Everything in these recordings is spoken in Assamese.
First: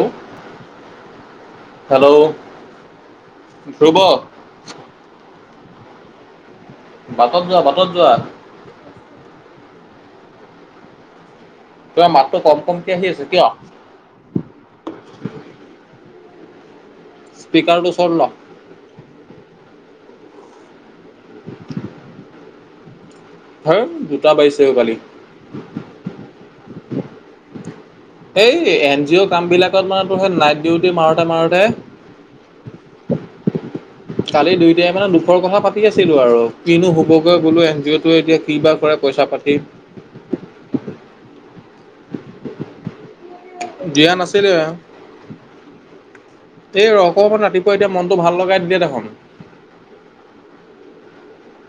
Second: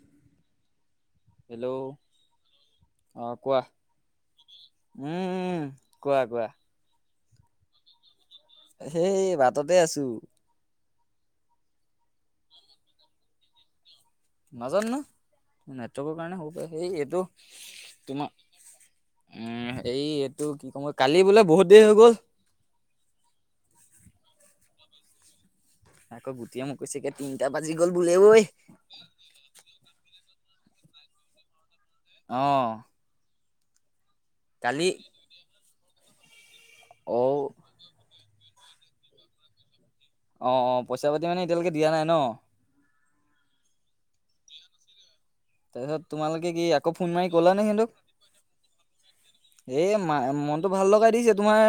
ঔ হেল্ল ধ্ৰুৱ। উম উম কোৱা কোৱা। বাটত যোৱা বাটত যোৱা। সেই বাটতে আছো। তোমাৰ মাতটো কম কমকে আহি আছে কিয়? নাজানো ন নেটৱৰ্কৰ কাৰণে হ'ব পাৰে সেই এইটো স্পীকাৰটো ওচৰত তোমা ল উম এই এইটো কি ক'ম কালি বোলে বহুত দেৰি হৈ গ'ল। সেই দুটা বাজিছে অ কালি। আকৌ গোটিয়া মোক কৈছেগে তিনিটা বাজি গ'ল বোলে ঐ। এই এন জি অ' কামবিলাকত মানে তোৰ সেই নাইট ডিউটি মাৰোতে মাৰোতে অঁ। কালি দুইটাই মানে দুখৰ কথা পাতি আছিলো আৰু কিনো অ হবগৈ বোলো এন জি অ' টো এতিয়া। কিবা কৰে পইচা পাতি। অঁ অঁ পইচা পাতি মানে এতিয়ালৈকে দিয়া নাই ন। দিয়া নাছিলে এয়া। তাপিছত তোমালোকে কি আকৌ ফোন মাৰি কলা নে হিঁহতক। ত ভাল লগাই দিলে দেখন। এ মা মনটো ভাল লগাই দিছে তোমাৰ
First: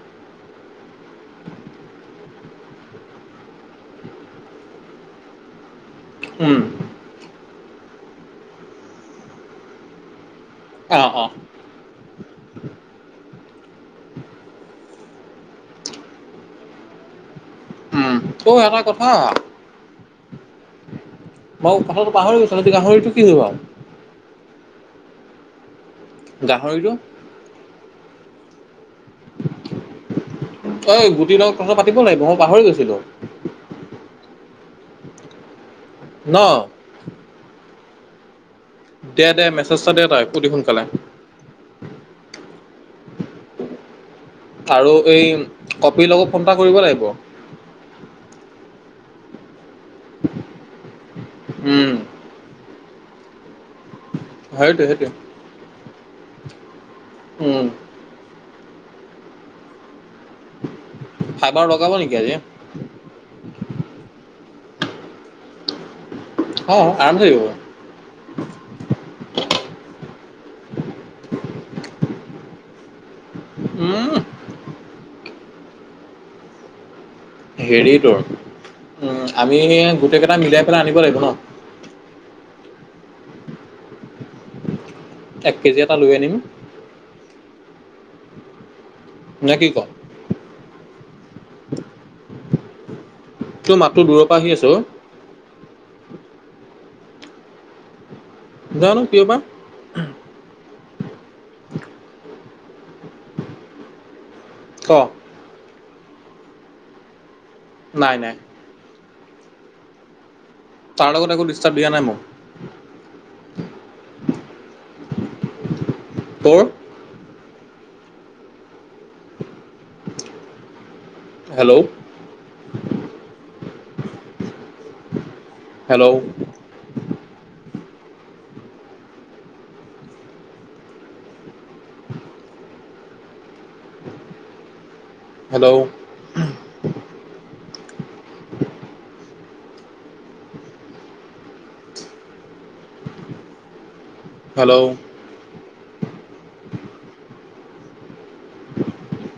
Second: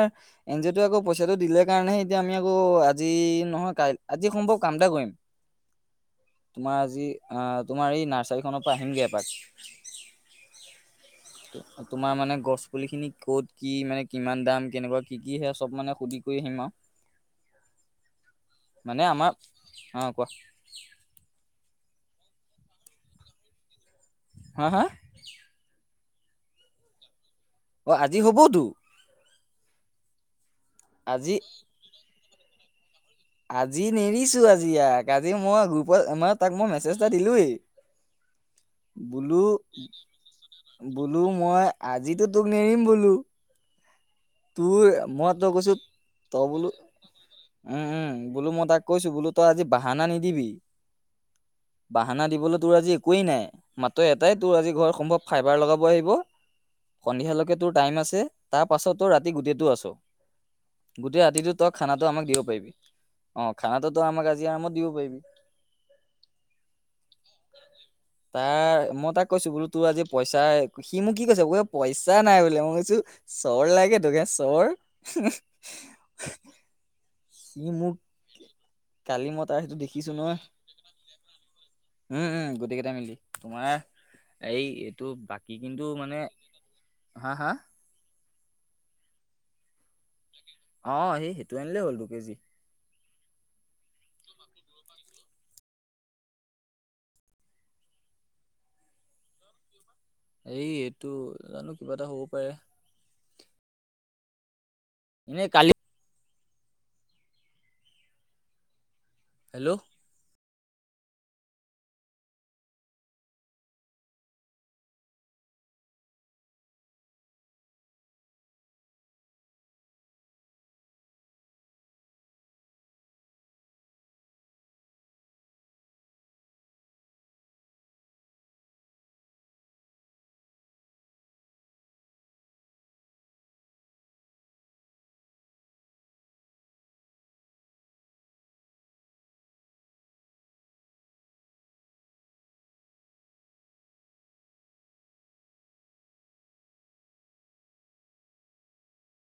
এন জি অ' টো আকৌ পইচাটো দিলে কাৰণেহে এতিয়া আমি আকৌ আজি নহয় কাই আজি সম্ভৱ কাম এটা কৰিম। [unintelligible] তোমাৰ আজি আঁ তোমাৰ এই নাৰ্চাৰীখন পা আহিমগে এপাক। অঁ অঁ। অ তোমাৰ মানে গছ পুলি খিনি ক'ত কি মানে কিমান দাম কেনেকুৱা কি কি সে চব মানে সুধি কয়ি আহিম আও। উম ঔ এটা মানে কথা। আমাৰ অ কোৱা বাও কথাটো পাহই গৈছিলো তহতি গাহৰিটো কি হল বাও। হাঁ হাঁ। গাহৰিতো। অ আজি হবতো। অই আজি গুটিৰ লগত কথা পাতিব লাগিব মই পাহৰি গৈছিলো। আজি নেৰিছো আজি ইয়াক আজি মই গ্ৰুপত ন মানে তাক মই মেছেজ এটা দিলোৱেই, দে বোলো দে মেছেজ এটা দে তই অতি সোনকালে বোলো মই আজিতো তোক নেৰিম বোলো। তোৰ আৰু এই মই তই কৈছো কপিৰ লগত ফোন ত এটা বোলো কৰিব লাগিব উম উম বোলো মই তাক কৈছো বোলো তই আজি বাহানা নিদিবি উম বাহানা দিবলৈ তোৰ আজি একোৱেই নাই। মাত্ৰ এটাই তোৰ আজি সেইটোৱে ঘৰত সেইটোৱে সম্ভৱ ফাইবাৰ লগাব আহিব সন্ধিয়ালৈকে উম তোৰ টাইম আছে। তাৰ পাছত তোৰ ৰাতি গোটেইটো আছ গোটেই ৰাতিটো ফাইবাৰ তই লগাব খানাটো নেকি আমাক আজি দিব পাৰিবি। অঁ খানাটোত আমাক আজি আৰামত দিব পাইবি। অঁ আৰমচে দিব তাৰ মই তাক কৈছো বোলো তো আজি পইচাই সি মোক কি কৈছে ৱে পইচা নাই বোলে মই কৈছো চৰ লাগ গে উম তোকে চৰ সি হেৰি মোক তোৰ উম কালি মই তাৰ আমি সেইটো দেখিছো গোটেই নহয় কেইটা মিলাই পেলাই আনিব লাগিব ন, উম উম গোটেইকেইটাই মিলি তোমাৰ এই এইটো এক বাকী কেজি কিন্তু এটা লৈ মানে আনিম হা হা, নে কি কও অ সেই সেইটো আনিলেই হ'ল দু কেজি, তোৰ মাতটো দূৰৰ পৰা আহি আছে অ জানো কিয় বা এই এইটো জানো কিবা এটা হ'ব পাৰে ক এনেই কালি নাই নাই হেল্ল' তাৰ লগত একো ডিষ্টাৰ্ব দিয়া নাই মোক। তোৰ হেল্ল' হেল্ল' হেল্ল' হেল্ল' [unintelligible]